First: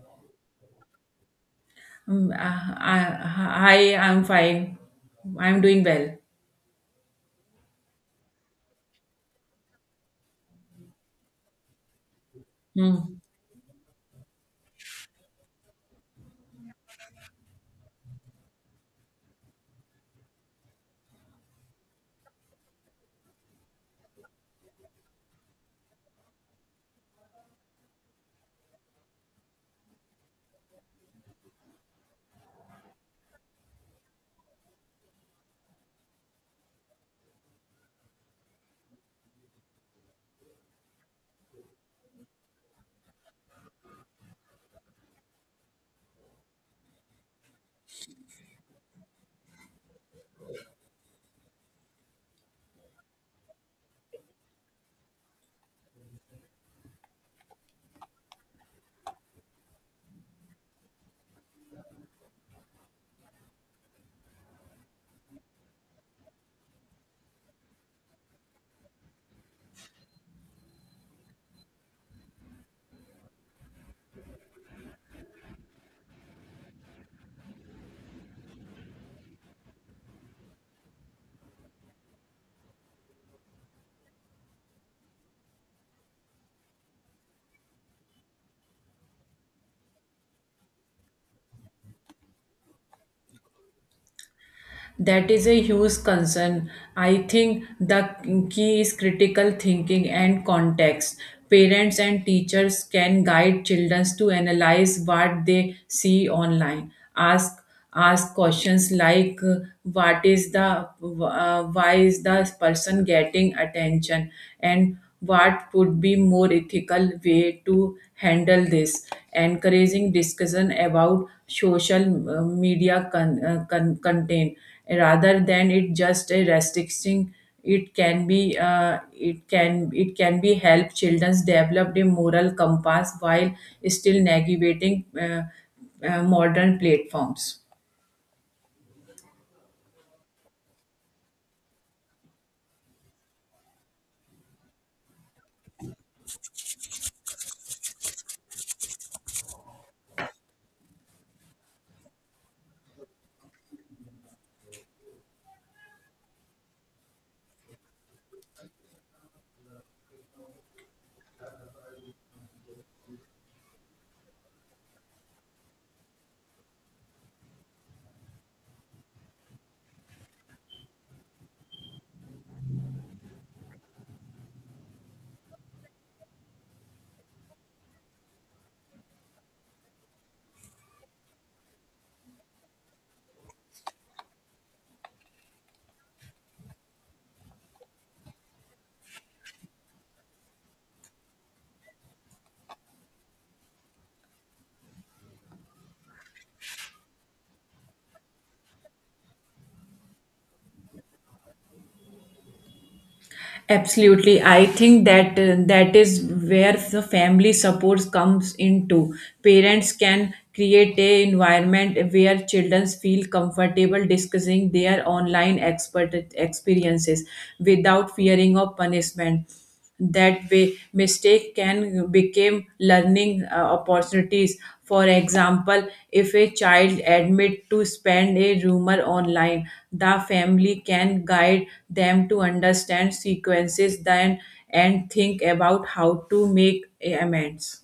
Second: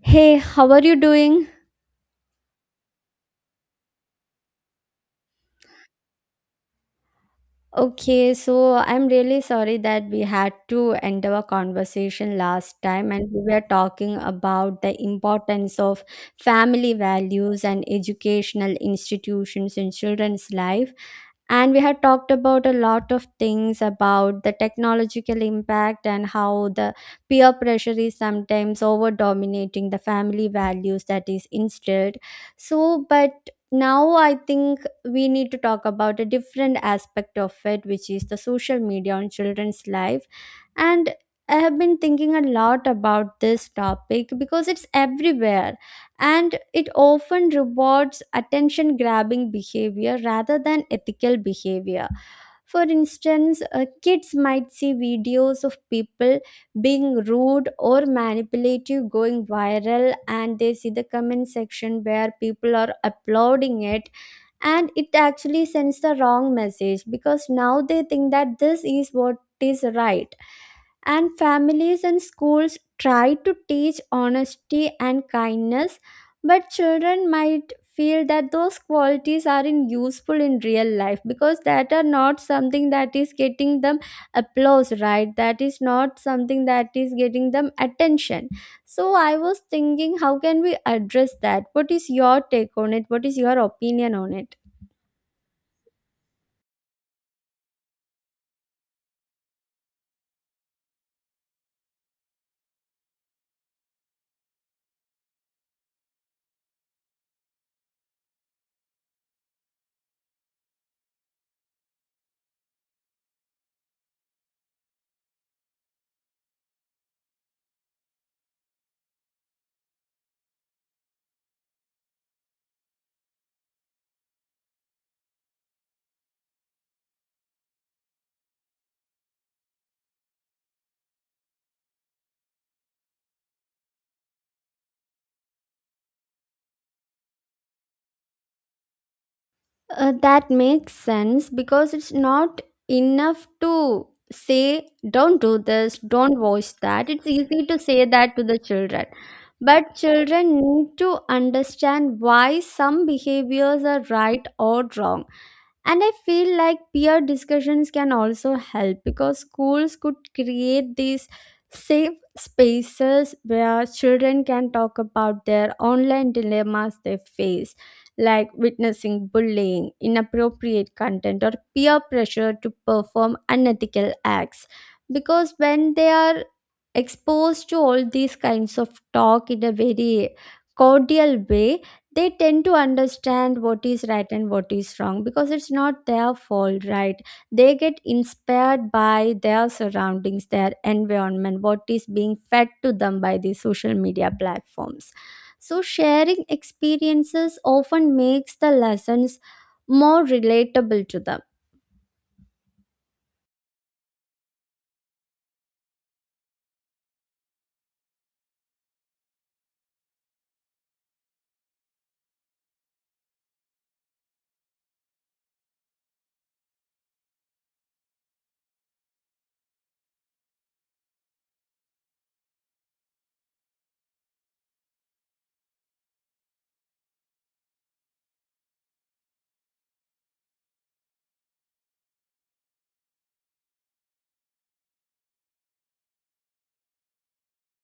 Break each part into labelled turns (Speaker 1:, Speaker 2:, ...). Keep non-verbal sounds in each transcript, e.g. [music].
Speaker 1: Hey, how are you doing?
Speaker 2: Mm, Hi, I'm fine. I'm doing well.
Speaker 1: Okay, so I'm really sorry that we had to end our conversation last time,
Speaker 2: Hmm.
Speaker 1: and we were talking about the importance of family values and educational institutions in children's life. And we had talked about a lot of things about the technological impact and how the peer pressure is sometimes over dominating the family values that is instilled. So, but now I think we need to talk about a different aspect of it, which is the social media on children's life. And I have been thinking a lot about this topic because it's everywhere, and it often rewards attention grabbing behavior rather than ethical behavior. For instance, kids might see videos of people being rude or manipulative going viral, and they see the comment section where people are applauding it, and it actually sends the wrong message because now they think that this is what is right. And families and schools try to teach honesty and kindness, but children might feel that those qualities aren't useful in real life because that are not something that is getting them applause, right? That is not something that is getting them attention. So I was thinking, how can we address that? What is your take on it? What is your opinion on it?
Speaker 2: That is a huge concern. I think the key is critical thinking and context. Parents and teachers can guide children to analyze what they see online. Ask ask questions like, what is the why is the person getting attention, and what would be more ethical way to handle this, encouraging discussion about social media content rather than it just a restricting. It can be it can be help childrens develop a moral compass while still navigating modern platforms.
Speaker 1: That makes sense because it's not enough to say, don't do this, don't watch that. It's easy to say that to the children. But children need to understand why some behaviors are right or wrong. And I feel like peer discussions can also help because schools could create these safe spaces where children can talk about their online dilemmas they face, like witnessing bullying, inappropriate content, or peer pressure to perform unethical acts. Because when they are exposed to all these kinds of talk in a very cordial way, they tend to understand what is right and what is wrong because it's not their fault, right? They get inspired by their surroundings, their environment, what is being fed to them by the social media platforms. So sharing experiences often makes the lessons more relatable to them.
Speaker 2: Absolutely. I think that is where the family support comes into. Parents can create a environment where children feel comfortable discussing their online expert experiences without fearing of punishment. That way, mistake can become learning opportunities. For example, if a child admit to spend a rumor online, the family can guide them to understand sequences, then, and think about how to make amends.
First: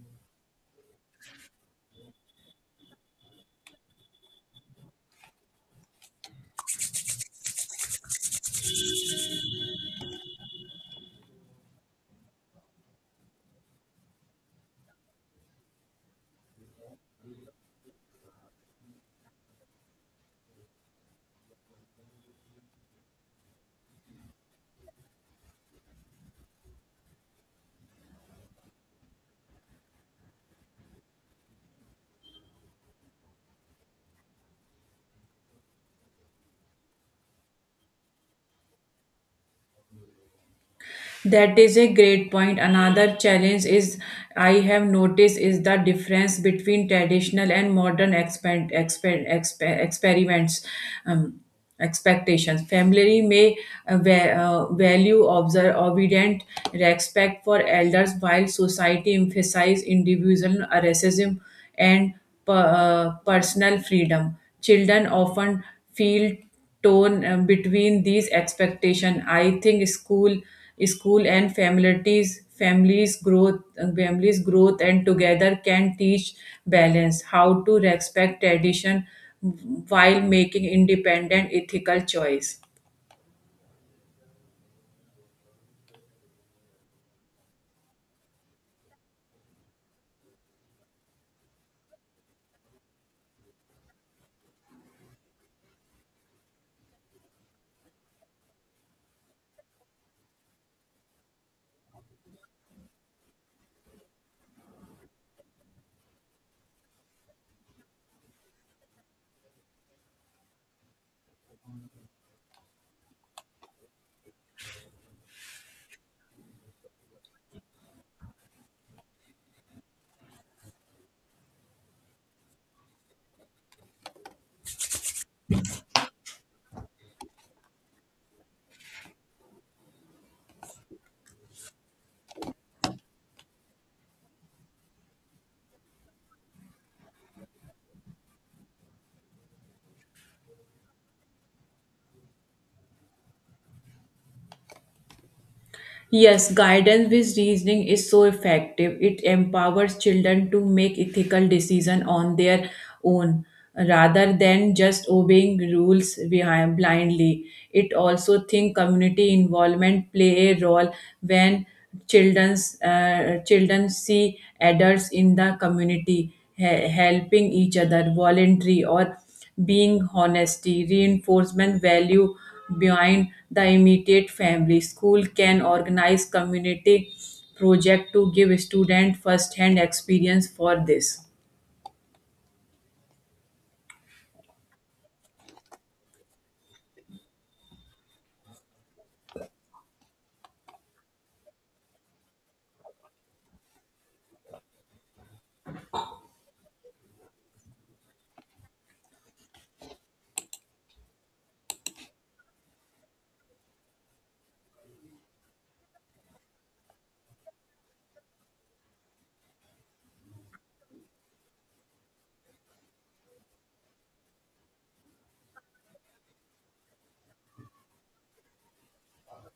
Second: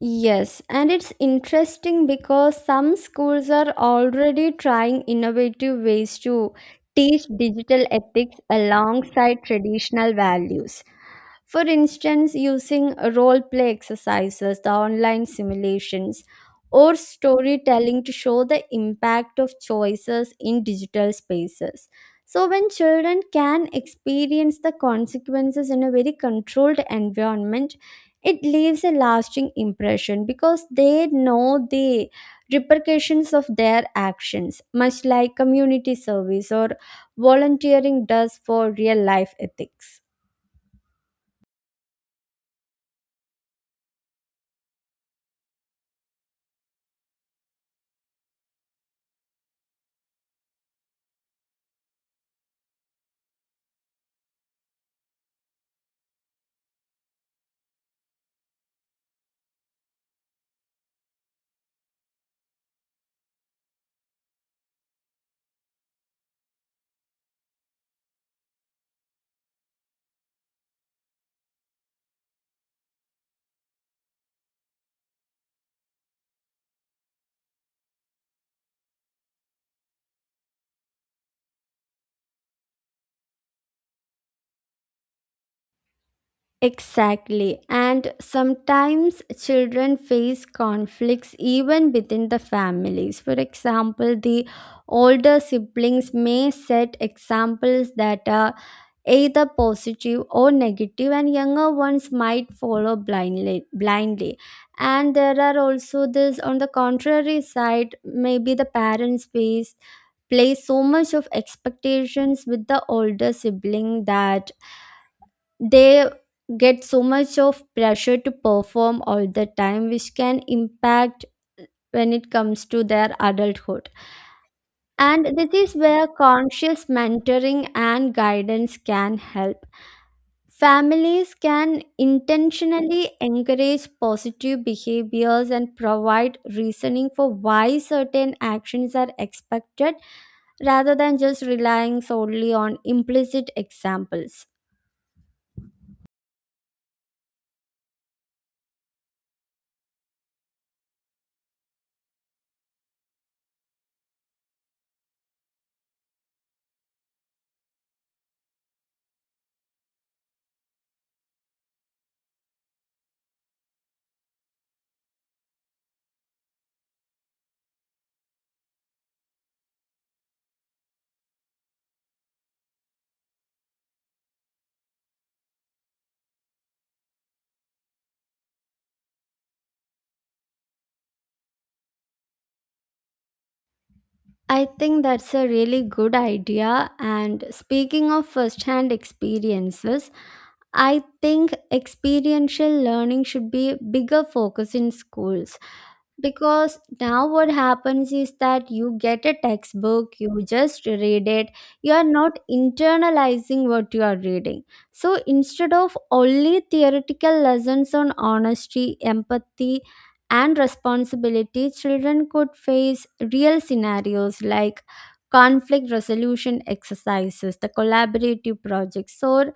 Speaker 1: Yes, and it's interesting because some schools are already trying innovative ways to teach digital ethics alongside traditional values. For instance, using role play exercises, the online simulations, or storytelling to show the impact of choices in digital spaces. So, when children can experience the consequences in a very controlled environment, it leaves a lasting impression because they know the repercussions of their actions, much like community service or volunteering does for real life ethics.
Speaker 2: That is a great point. Another challenge is, I have noticed, is the difference between traditional and modern experiments. Um, expectations family may, value observe obedient, respect for elders, while society emphasizes individual asceticism and personal freedom. Children often feel tone, between these expectation. I think school and families growth and together can teach balance, how to respect tradition while making independent ethical choice.
Speaker 1: Exactly. And sometimes children face conflicts even within the families. For example, the older siblings may set examples that are either positive or negative, and younger ones might follow blindly. And there are also this on the contrary side. Maybe the parents face place so much of expectations with the older sibling that they get so much of pressure to perform all the time, which can impact when it comes to their adulthood. And this is where conscious mentoring and guidance can help. Families can intentionally encourage positive behaviors and provide reasoning for why certain actions are expected rather than just relying solely on implicit examples.
Speaker 2: Yes, guidance with reasoning is so effective. It empowers children to make ethical decisions on their own rather than just obeying rules behind blindly. It also think community involvement play a role when children see adults in the community helping each other, voluntary or being honesty, reinforcement value behind the immediate family. School can organize community project to give student first hand experience for this.
Speaker 1: I think that's a really good idea. And speaking of first hand experiences, I think experiential learning should be a bigger focus in schools because now what happens is that you get a textbook, you just read it, you are not internalizing what you are reading. So instead of only theoretical lessons on honesty, empathy, and responsibility, children could face real scenarios like conflict resolution exercises, the collaborative projects, or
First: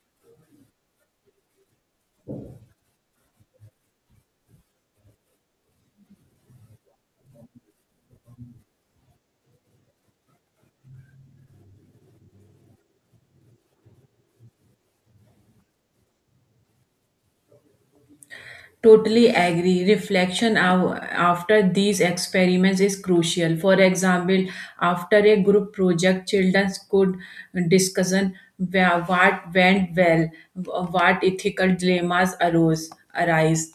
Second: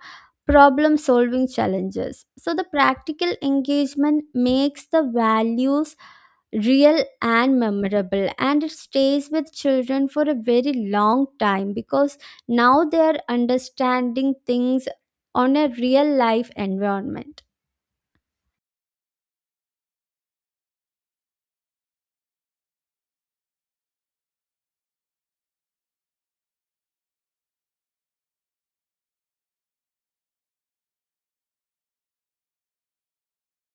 Speaker 1: problem solving challenges. So the practical engagement makes the values real and memorable, and it stays with children for a very long time because now they are understanding things on a real life environment.
Speaker 2: Totally agree. Reflection, after these experiments, is crucial. For example, after a group project, children could discuss what went well, what ethical dilemmas arose arise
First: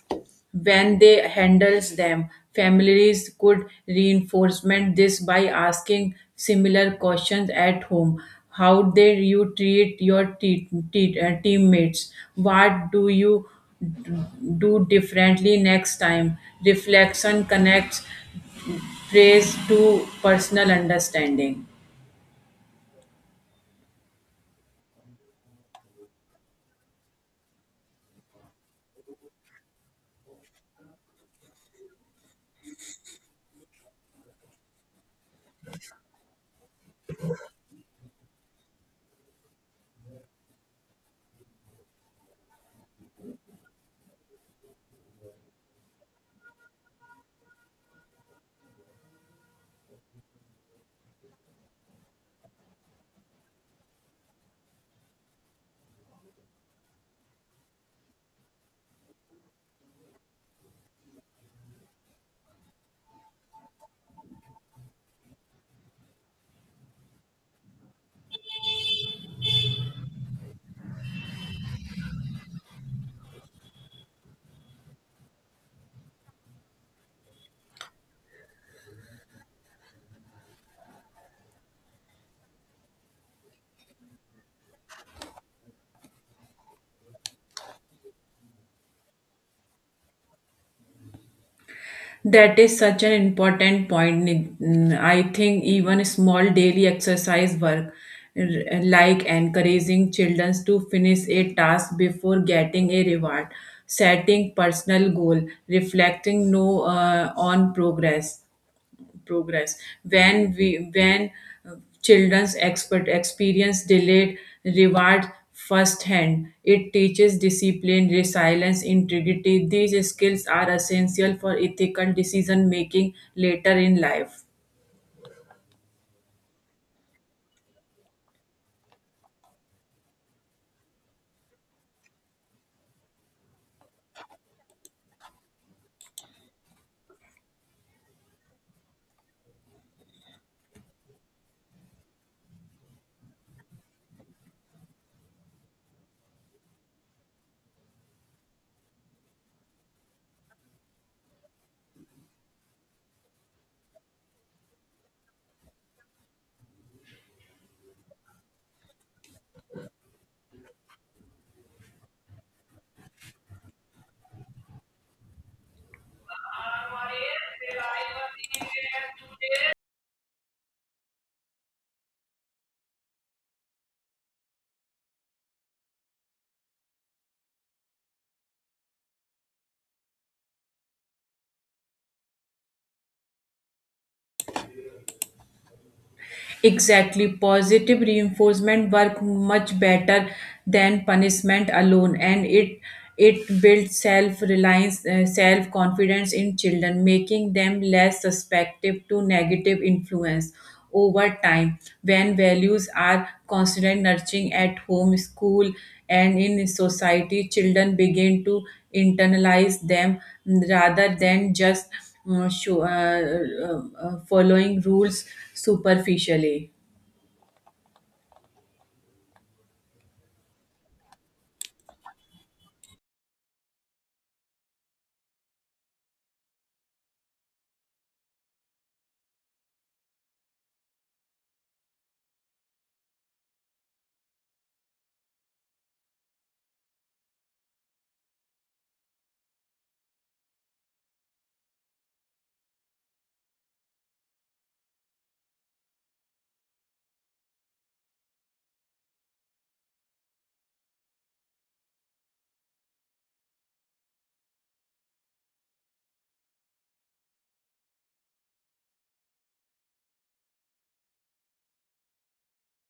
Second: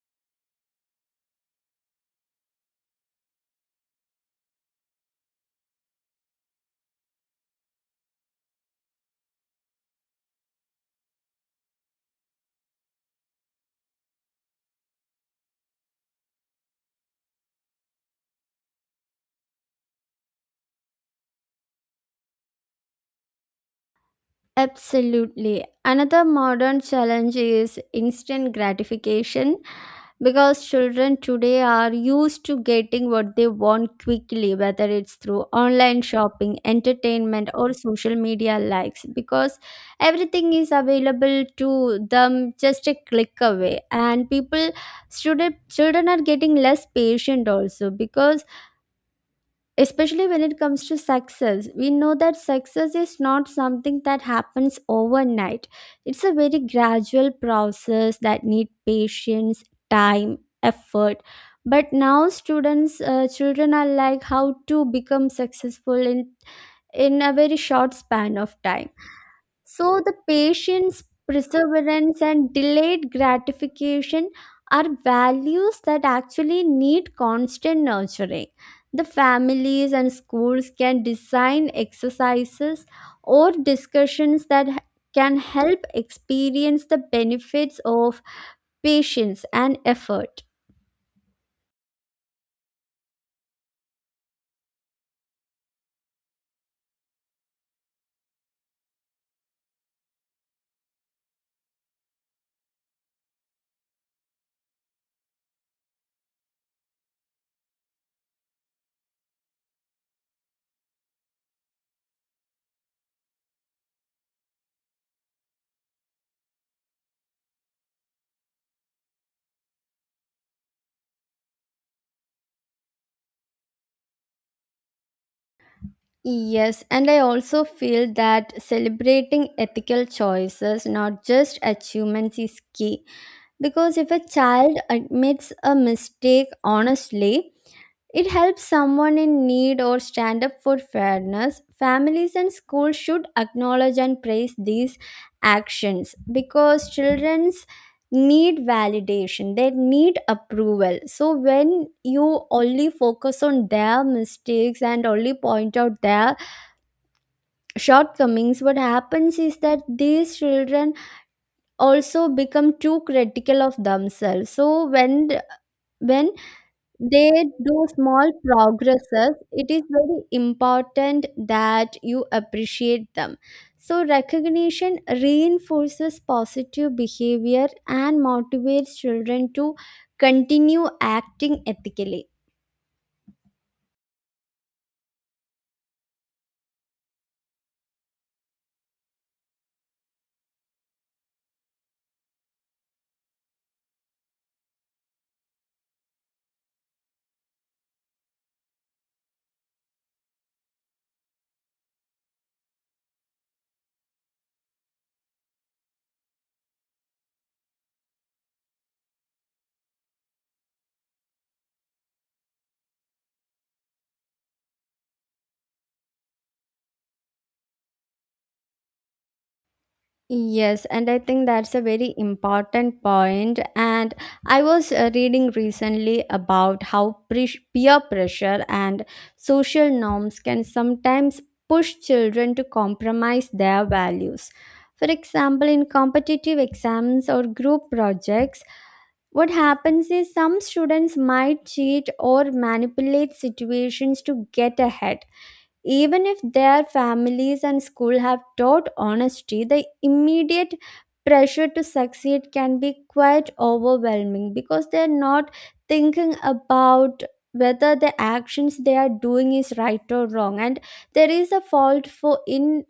Speaker 2: when they handles them. Families could reinforcement this by asking similar questions at home. How did you treat your teammates? What do you do differently next time. Reflection connects praise to personal understanding.
Speaker 1: Absolutely. Another modern challenge is instant gratification because children today are used to getting what they want quickly, whether it's through online shopping, entertainment, or social media likes, because everything is available to them just a click away. And people, student, children are getting less patient also because, especially when it comes to success, we know that success is not something that happens overnight. It's a very gradual process that need patience, time, effort. But now students, children are like how to become successful in a very short span of time. So the patience, perseverance, and delayed gratification are values that actually need constant nurturing. The families and schools can design exercises or discussions that can help experience the benefits of patience and effort.
Speaker 2: That is such an important point. I think even small daily exercise work, like encouraging children to finish a task before getting a reward, setting personal goal, reflecting no on progress. When uh, children's expert experience delayed reward firsthand, it teaches discipline, resilience, integrity. These skills are essential for ethical decision making later in life.
Speaker 1: Yes, and I also feel that celebrating ethical choices, not just achievements, is key. Because if a child admits a mistake honestly, it helps someone in need or stand up for fairness. Families and schools should acknowledge and praise these actions because children's need validation, they need approval. So when you only focus on their mistakes and only point out their shortcomings, what happens is that these children also become too critical of themselves. So when they do small progresses, it is very important that you appreciate them. So recognition reinforces positive behavior and motivates children to continue acting ethically.
Speaker 2: Exactly, positive reinforcement work much better than punishment alone, and it builds self reliance, self confidence in children, making them less susceptible to negative influence over time. When values are constantly nurturing at home, school, and in society, children begin to internalize them rather than just uh, show, uh, uh, following rules superficially.
Speaker 1: Yes, and I think that's a very important point. And I was reading recently about how peer pressure and social norms can sometimes push children to compromise their values. For example, in competitive exams or group projects, what happens is some students might cheat or manipulate situations to get ahead. Even if their families and school have taught honesty, the immediate pressure to succeed can be quite overwhelming because they're not thinking about whether the actions they are doing is right or wrong. And there is a fault for in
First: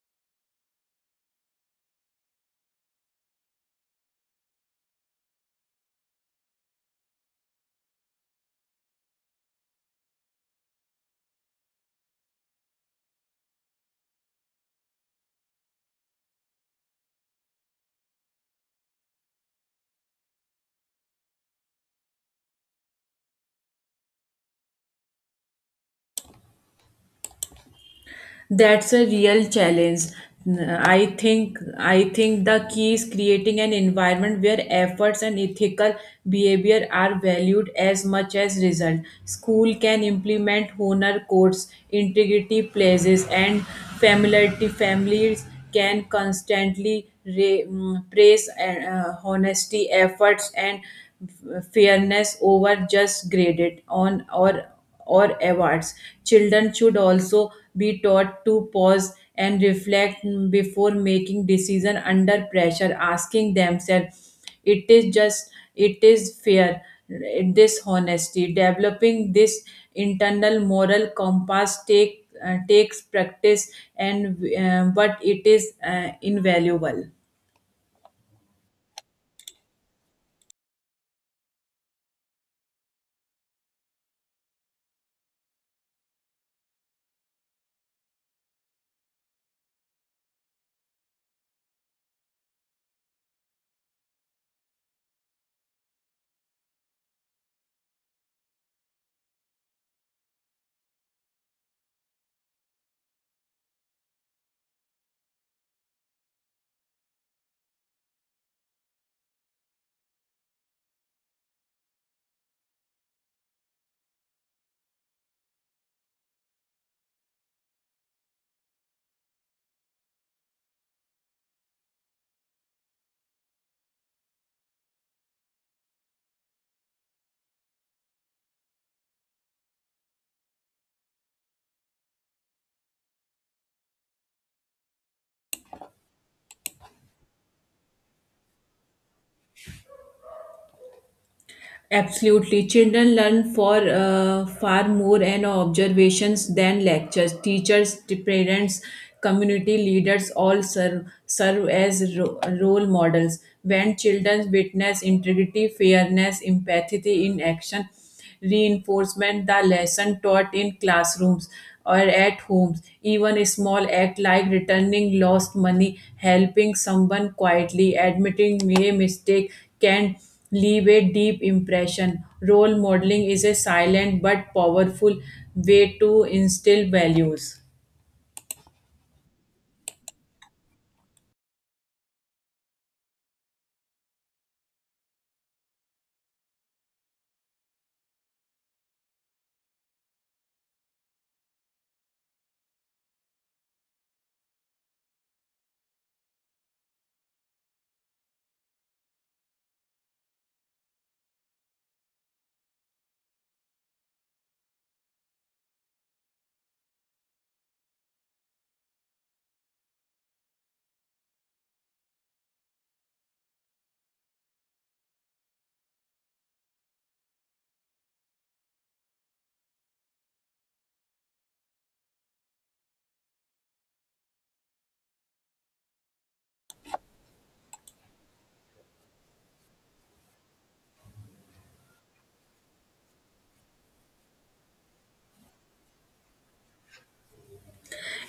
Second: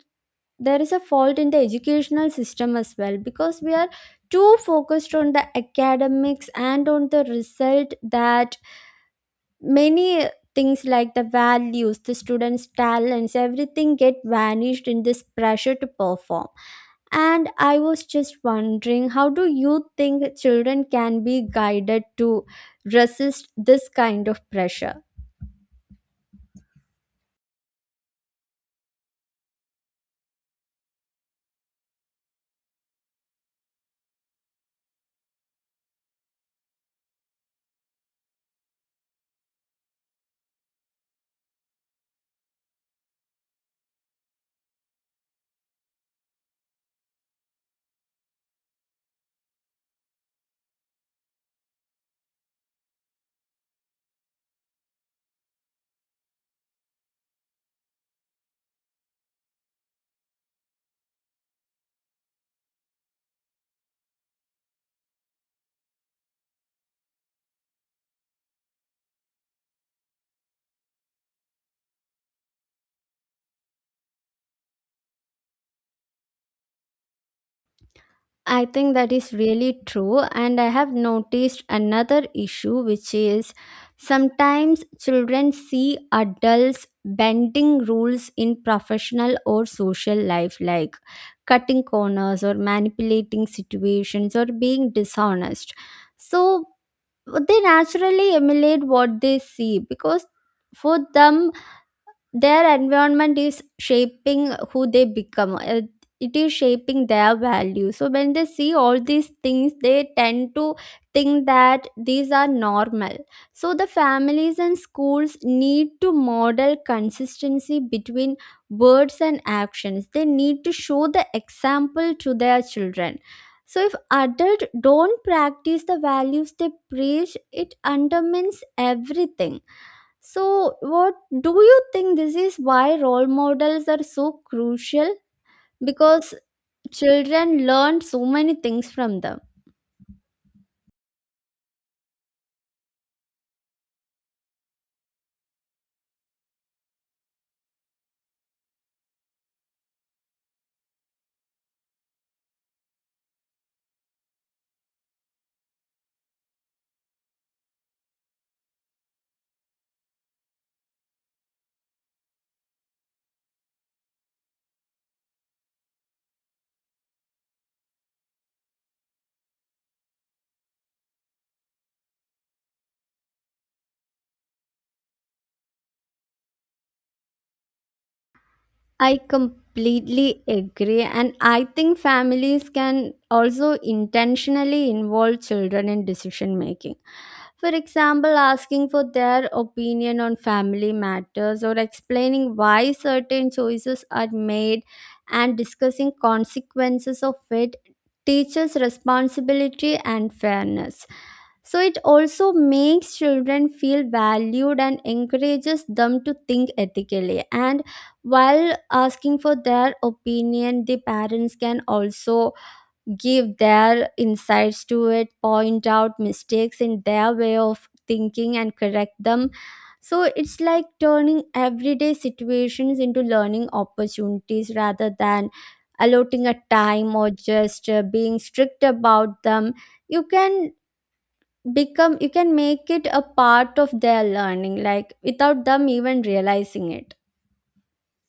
Speaker 1: there is a fault in the educational system as well because we are too focused on the academics and on the result that many things like the values, the students talents, everything get vanished in this pressure to perform. And I was just wondering, how do you think children can be guided to resist this kind of pressure?
Speaker 2: That's a real challenge. I think the key is creating an environment where efforts and ethical behavior are valued as much as result. School can implement honor codes, integrity pledges, and familiarity. Families can constantly praise honesty, efforts, and fairness over just graded on or awards. Children should also be taught to pause and reflect before making decision under pressure, asking themselves, "It is just, it is fair." This honesty, developing this internal moral compass, takes practice, and but it is invaluable.
Speaker 1: I think that is really true, and I have noticed another issue, which is sometimes children see adults bending rules in professional or social life, like cutting corners or manipulating situations or being dishonest. So they naturally emulate what they see because for them their environment is shaping who they become. It is shaping their value. So when they see all these things, they tend to think that these are normal. So the families and schools need to model consistency between words and actions. They need to show the example to their children. So if adults don't practice the values they preach, it undermines everything. So, what do you think? This is why role models are so crucial? Because children learn so many things from them.
Speaker 2: Absolutely. Children learn for far more and observations than lectures. Teachers, parents, community leaders all serve as role models. When children witness integrity, fairness, empathy in action, reinforcement the lesson taught in classrooms or at homes. Even a small act, like returning lost money, helping someone quietly, admitting a mistake, can leave a deep impression. Role modeling is a silent but powerful way to instill values.
Speaker 1: I completely agree. And I think families can also intentionally involve children in decision making. For example, asking for their opinion on family matters or explaining why certain choices are made and discussing consequences of it teaches responsibility and fairness. So it also makes children feel valued and encourages them to think ethically. And while asking for their opinion, the parents can also give their insights to it, point out mistakes in their way of thinking, and correct them. So it's like turning everyday situations into learning opportunities rather than allotting a time or just being strict about them. You can become you can make it a part of their learning like without them even realizing it.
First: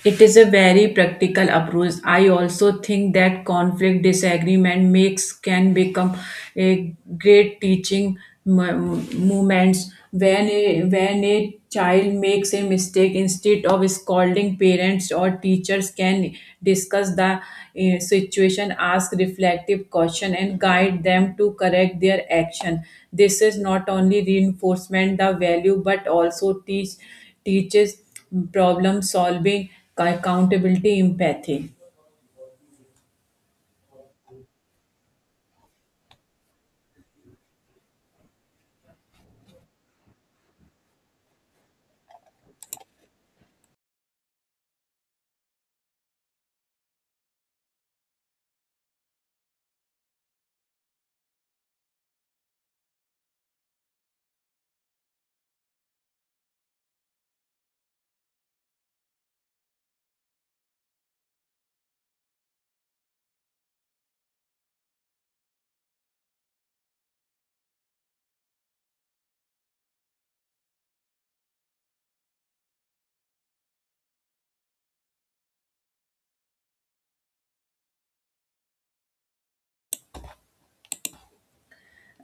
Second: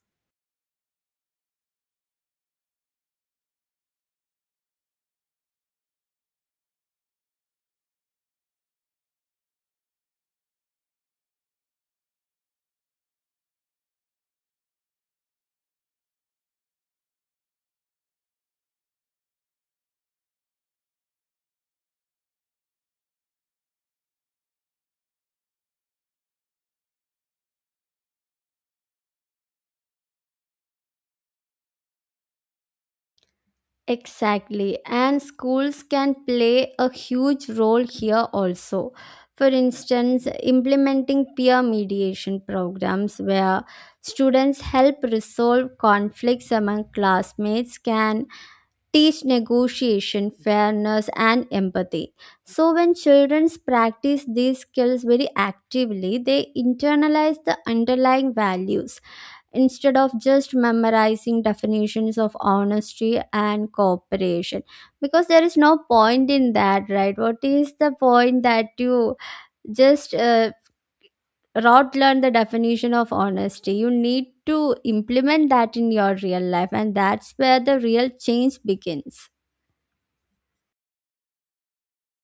Speaker 2: It is a very practical approach. I also think that conflict disagreement makes can become a great teaching moments when a child makes a mistake. Instead of scolding, parents or teachers can discuss the situation, ask reflective question, and guide them to correct their action. This is not only reinforcement the value but also teaches problem solving, accountability, empathy.
Speaker 1: Exactly, and schools can play a huge role here also. For instance, implementing peer mediation programs where students help resolve conflicts among classmates can teach negotiation, fairness, and empathy. So, when children practice these skills very actively, they internalize the underlying values instead of just memorizing definitions of honesty and cooperation. Because there is no point in that, right? What is the point that you just rote learn the definition of honesty? You need to implement that in your real life, and that's where the real change begins.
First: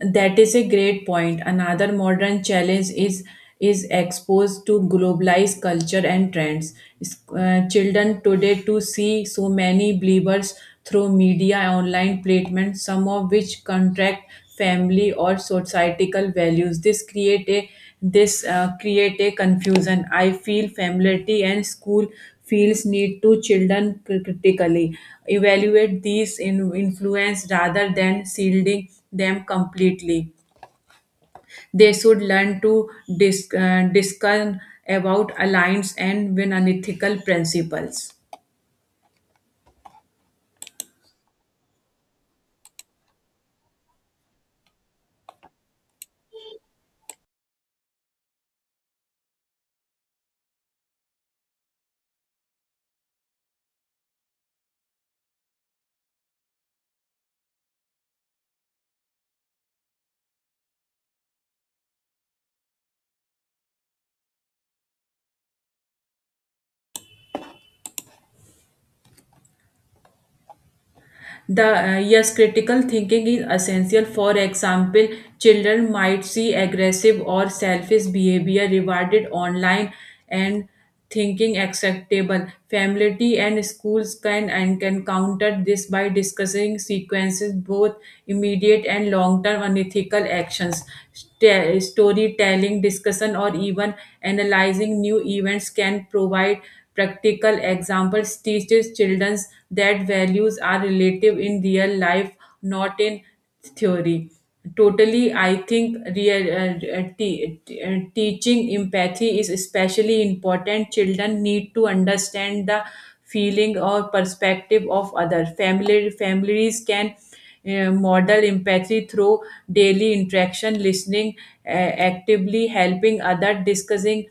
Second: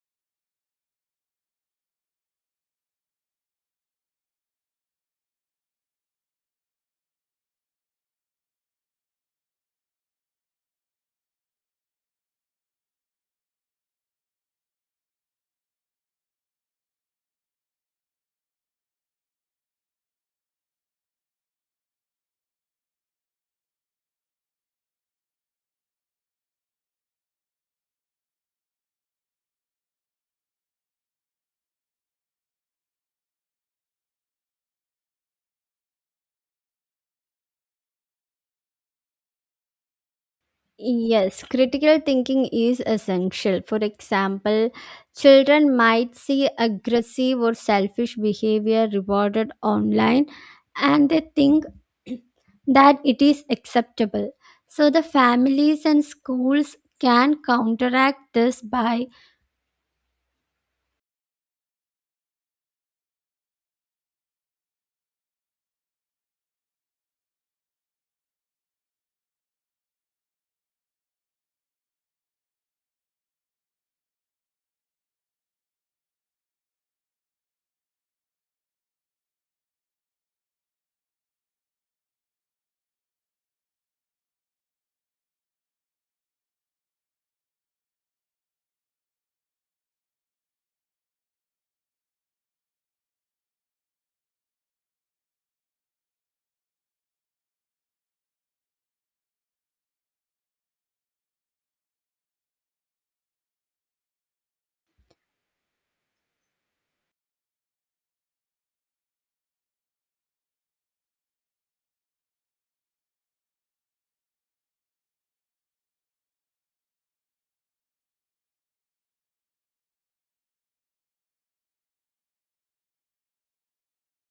Speaker 2: That is a great point. Another modern challenge is exposed to globalized culture and trends. Children today to see so many believers through media, online platforms, some of which contract family or societal values. This create a confusion. I feel familiarity and school feels need to children critically evaluate these in influence rather than shielding them completely. They should learn to discuss about alliance and unethical principles.
Speaker 1: Yes, critical thinking is essential. For example, children might see aggressive or selfish behavior rewarded online and they think [clears throat] that it is acceptable. So, the families and schools can counteract this by
Speaker 2: The yes, critical thinking is essential. For example, children might see aggressive or selfish behavior rewarded online and thinking acceptable. Family and schools can counter this by discussing sequences, both immediate and long-term unethical actions. Storytelling, discussion, or even analyzing new events can provide practical examples. Teaches children that values are relative in real life, not in theory. Totally, I think real, teaching empathy is especially important. Children need to understand the feeling or perspective of other. Family families can model empathy through daily interaction, listening actively, helping other, discussing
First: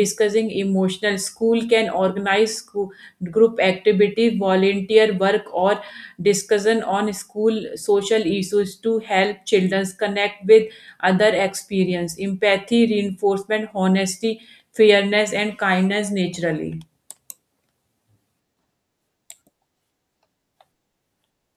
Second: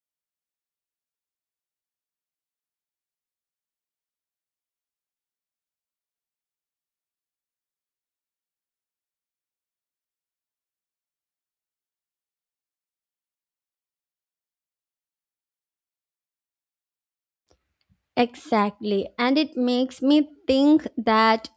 Speaker 2: discussing emotional school can organize group activity, volunteer work, or discussion on school social issues to help children connect with other experience empathy reinforcement honesty fairness and kindness naturally.
Speaker 1: exactly, and it makes me think that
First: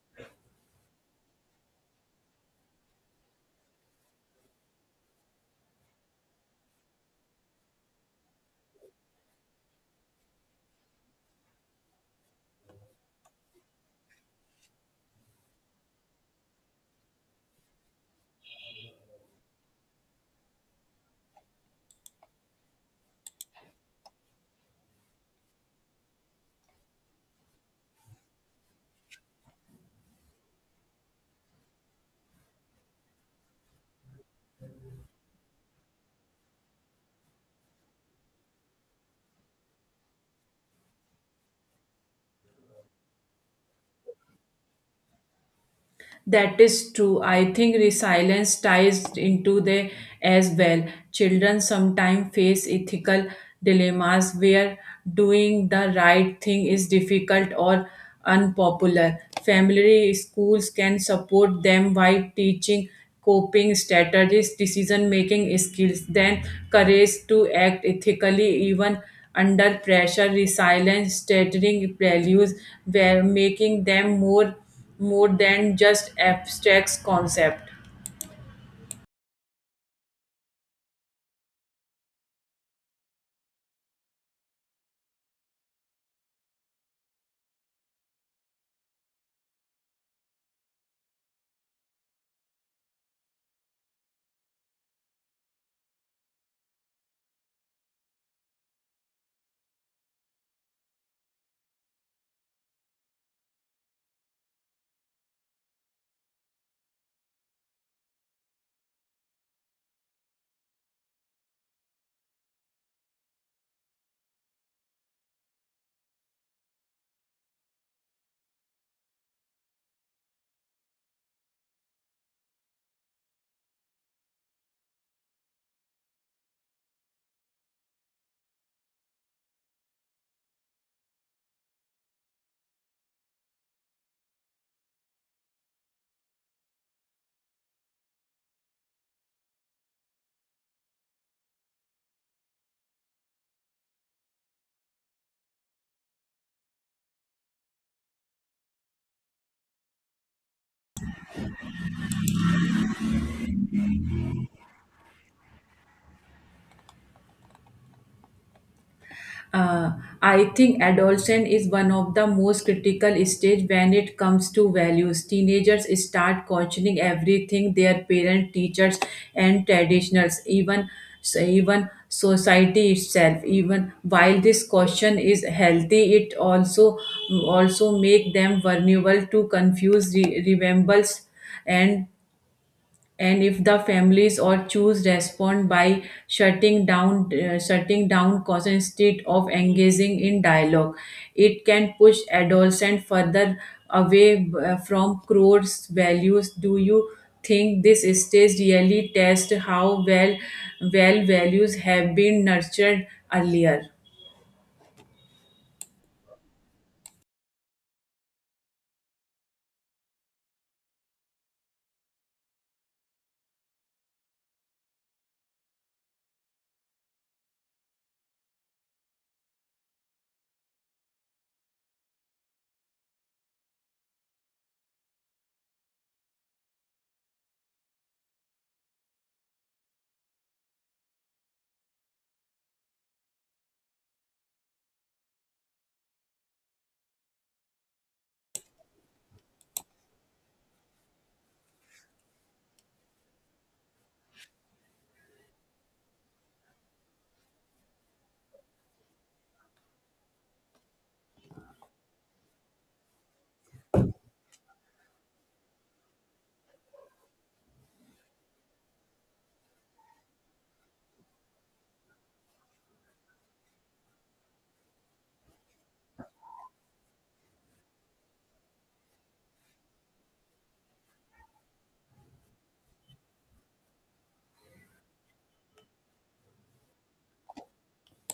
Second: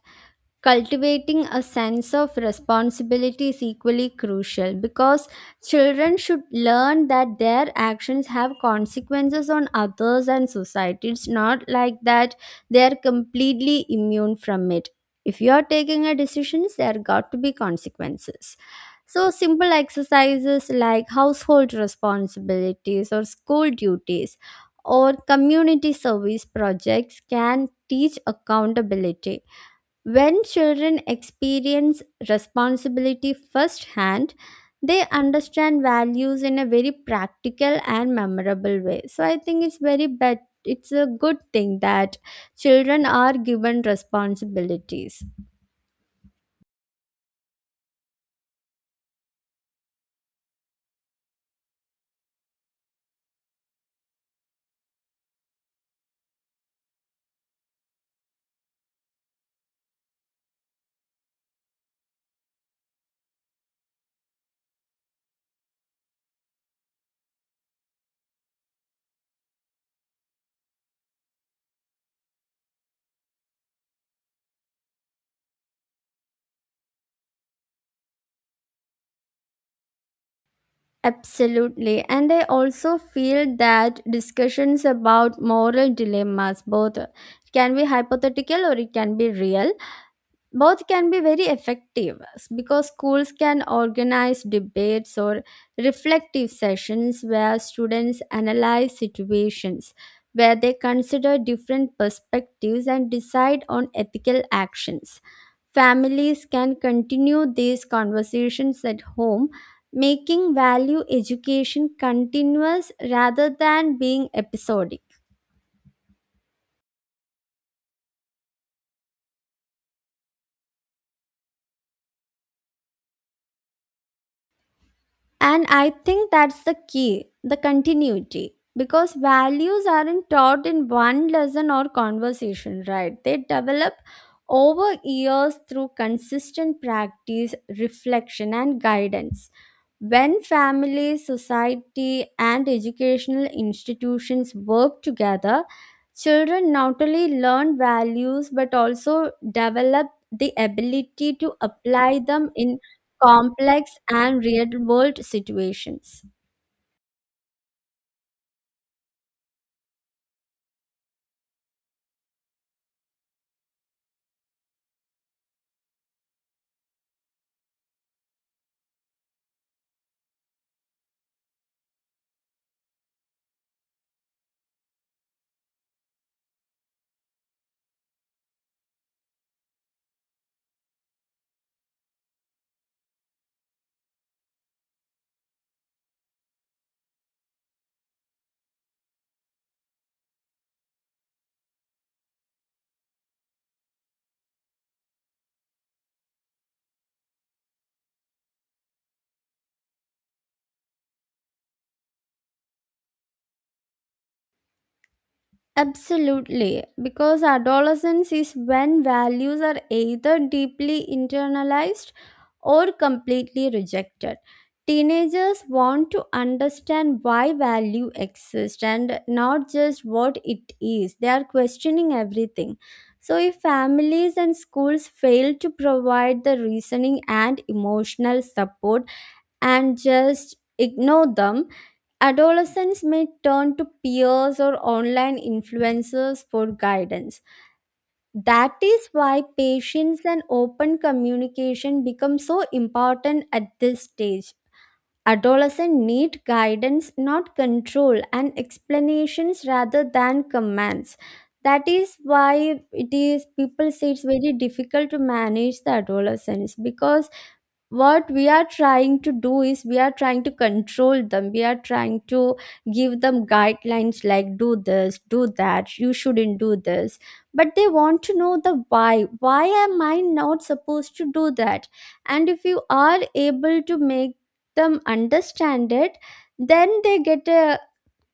Speaker 1: cultivating a sense of responsibility is equally crucial because children should learn that their actions have consequences on others and society. It's not like that they are completely immune from it. If you are taking a decision, there got to be consequences. So, simple exercises like household responsibilities or school duties or community service projects can teach accountability. When children experience responsibility firsthand, they understand values in a very practical and memorable way. So I think it's very bet it's a good thing that children are given responsibilities.
Speaker 2: That is true. I think resilience ties into the as well. Children sometimes face ethical dilemmas where doing the right thing is difficult or unpopular. Family schools can support them by teaching coping strategies, decision making skills, then courage to act ethically even under pressure, resilience, stating values, were making them more than just abstract concept.
Speaker 1: Absolutely. And I also feel that discussions about moral dilemmas, both can be hypothetical or it can be real, both can be very effective because schools can organize debates or reflective sessions where students analyze situations, where they consider different perspectives and decide on ethical actions. Families can continue these conversations at home, making value education continuous rather than being episodic. And I think that's the key, the continuity. Because values aren't taught in one lesson or conversation, right? They develop over years through consistent practice, reflection, and guidance. When family, society, and educational institutions work together, children not only learn values but also develop the ability to apply them in complex and real world situations.
Speaker 2: Uh, I think adolescence is one of the most critical stage when it comes to values. Teenagers start questioning everything, their parents, teachers, and traditionals, even society itself. Even while this question is healthy, it also make them vulnerable to confuse rebels. And and if the families or choose respond by shutting down cause instead of engaging in dialogue, it can push adolescent further away from core values. Do you think this stage really tests how well values have been nurtured earlier?
Speaker 1: Absolutely, because adolescence is when values are either deeply internalized or completely rejected. Teenagers want to understand why value exists and not just what it is. They are questioning everything. So, if families and schools fail to provide the reasoning and emotional support and just ignore them, adolescents may turn to peers or online influencers for guidance. That is why patience and open communication become so important at this stage. Adolescents need guidance, not control, and explanations rather than commands. That is why it is people say it's very difficult to manage the adolescents, because what we are trying to do is we are trying to control them, we are trying to give them guidelines like do this, do that, you shouldn't do this, but they want to know the why. Why am I not supposed to do that? And if you are able to make them understand it, then they get a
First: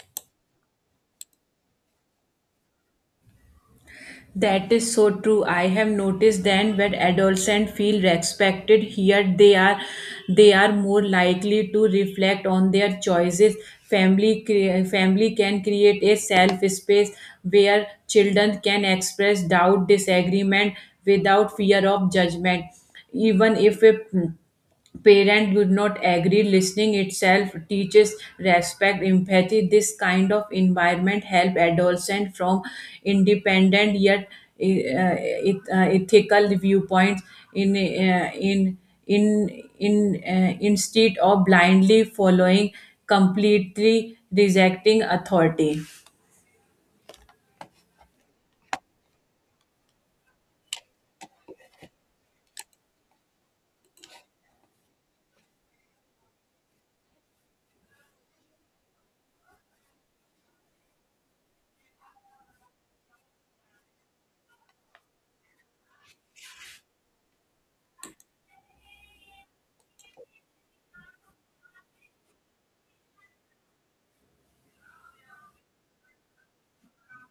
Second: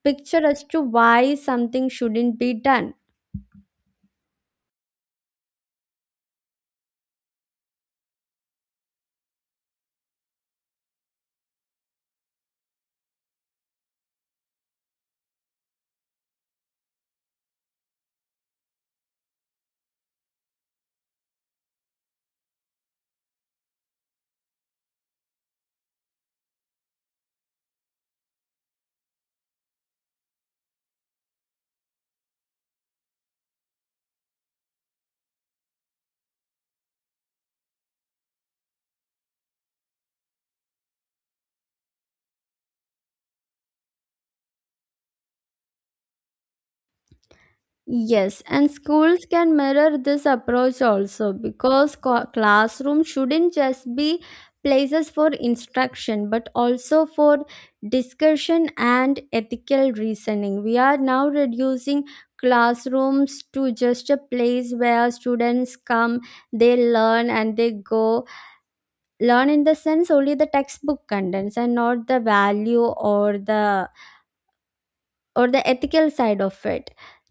Speaker 1: picture as to why something shouldn't be done.
Speaker 2: That is so true. I have noticed then when adolescents feel respected here, they are more likely to reflect on their choices. Family can create a self space where children can express doubt disagreement without fear of judgment. Even if a parent would not agree, listening itself teaches respect empathy. This kind of environment help adolescent from independent yet uh, uh, ethical viewpoints, in uh, in in in instead of blindly following, completely rejecting authority.
Speaker 1: Yes, and schools can mirror this approach also, because classroom shouldn't just be places for instruction but also for discussion and ethical reasoning. We are now reducing classrooms to just a place where students come, they learn and they go. Learn in the sense only the textbook contents and not the value or the ethical side of it.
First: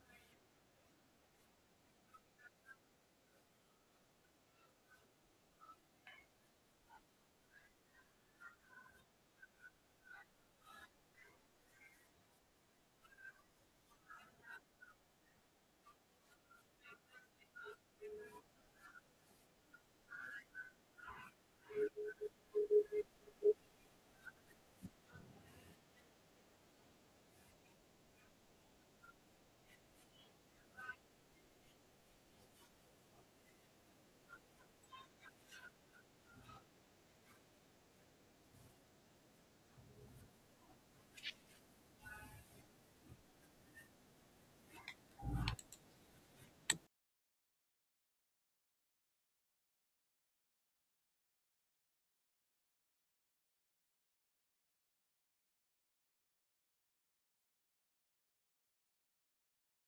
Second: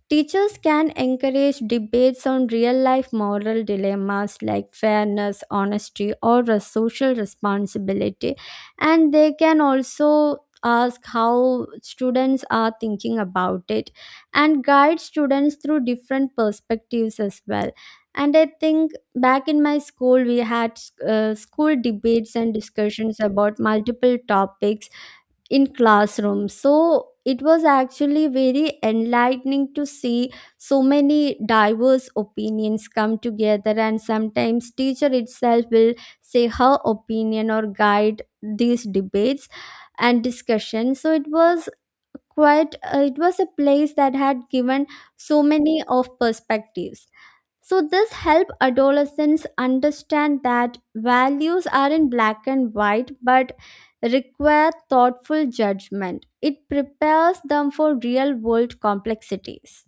Speaker 1: Teachers can encourage debates on real life moral dilemmas like fairness, honesty, or a social responsibility, and they can also ask how students are thinking about it and guide students through different perspectives as well. And I think back in my school, we had school debates and discussions about multiple topics in classrooms, so it was actually very enlightening to see so many diverse opinions come together, and sometimes teacher itself will say her opinion or guide these debates and discussions. So it was quite it was a place that had given so many of perspectives. So this help adolescents understand that values are in black and white but require thoughtful judgment. It prepares them for real world complexities.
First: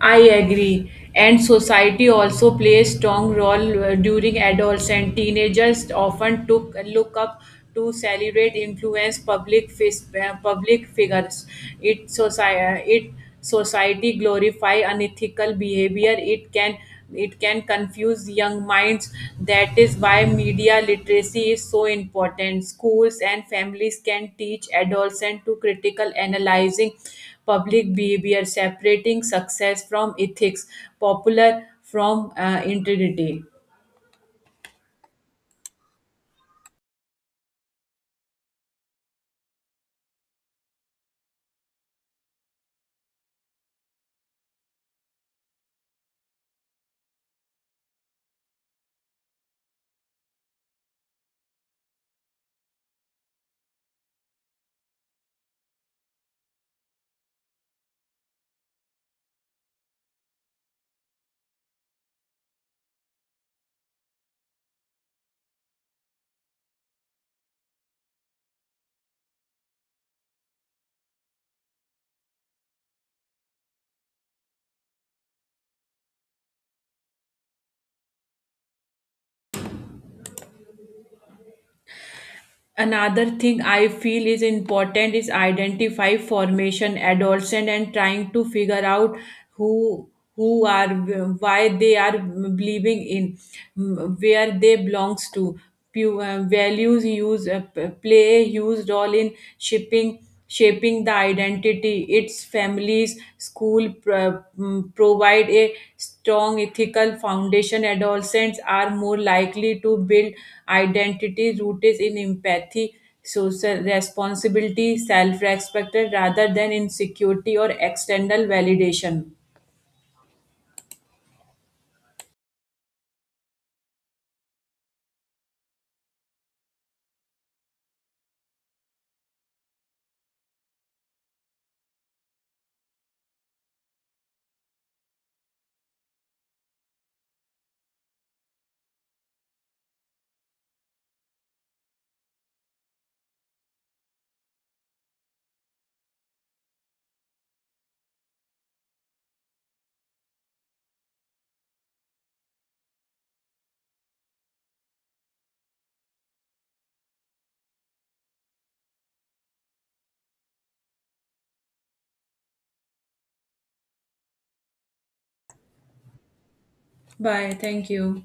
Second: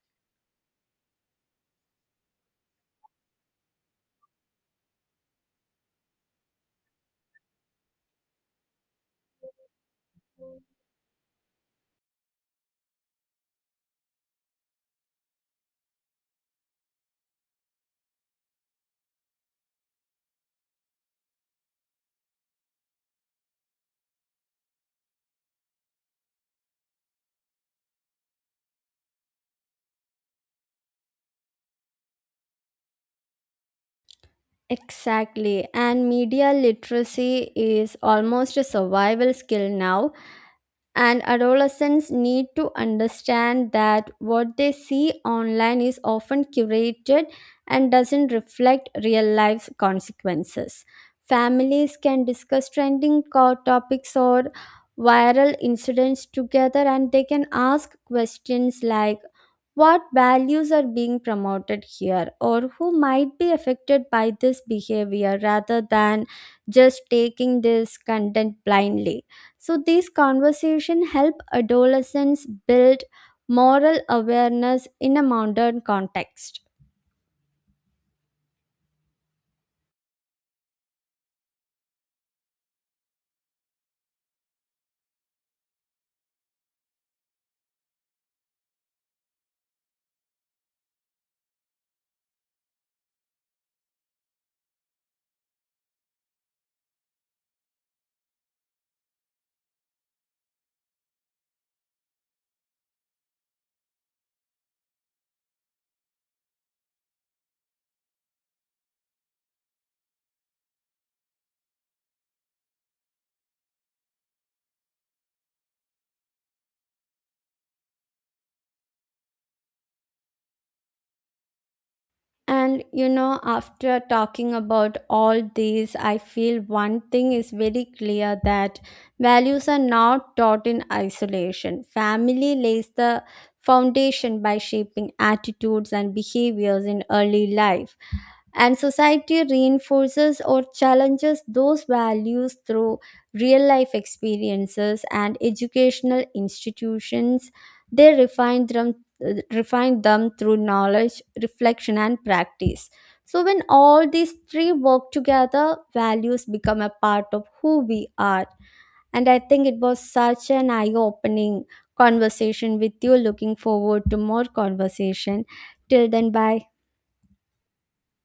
Speaker 2: I agree. And society also plays strong role during adolescence. Teenagers often took look up to celebrate influence public public figures. It society glorify unethical behavior. It can confuse young minds. That is why media literacy is so important. Schools and families can teach adolescents to critical analyzing public behavior, separating success from ethics, popular from integrity.
Speaker 1: Exactly, and media literacy is almost a survival skill now, and adolescents need to understand that what they see online is often curated and doesn't reflect real life consequences. Families can discuss trending topics or viral incidents together, and they can ask questions like, what values are being promoted here, or who might be affected by this behavior, rather than just taking this content blindly. So these conversations help adolescents build moral awareness in a modern context.
Speaker 2: Another thing I feel is important is identify formation adolescent, and trying to figure out who who are, why they are believing in, where they belongs to. Values play a huge role in shaping the identity. Its families, school provide a strong ethical foundation. Adolescents are more likely to build identity rooted in empathy, social responsibility, self-respect rather than insecurity or external validation.
Speaker 1: And you know, after talking about all these, I feel one thing is very clear, that values are not taught in isolation. Family lays the foundation by shaping attitudes and behaviors in early life, and society reinforces or challenges those values through real life experiences, and educational institutions, they refine them through knowledge, reflection and practice. So when all these three work together, values become a part of who we are. And I think it was such an eye opening conversation with you. Looking forward to more conversation. Till then, bye.
Speaker 2: Bye. Thank you.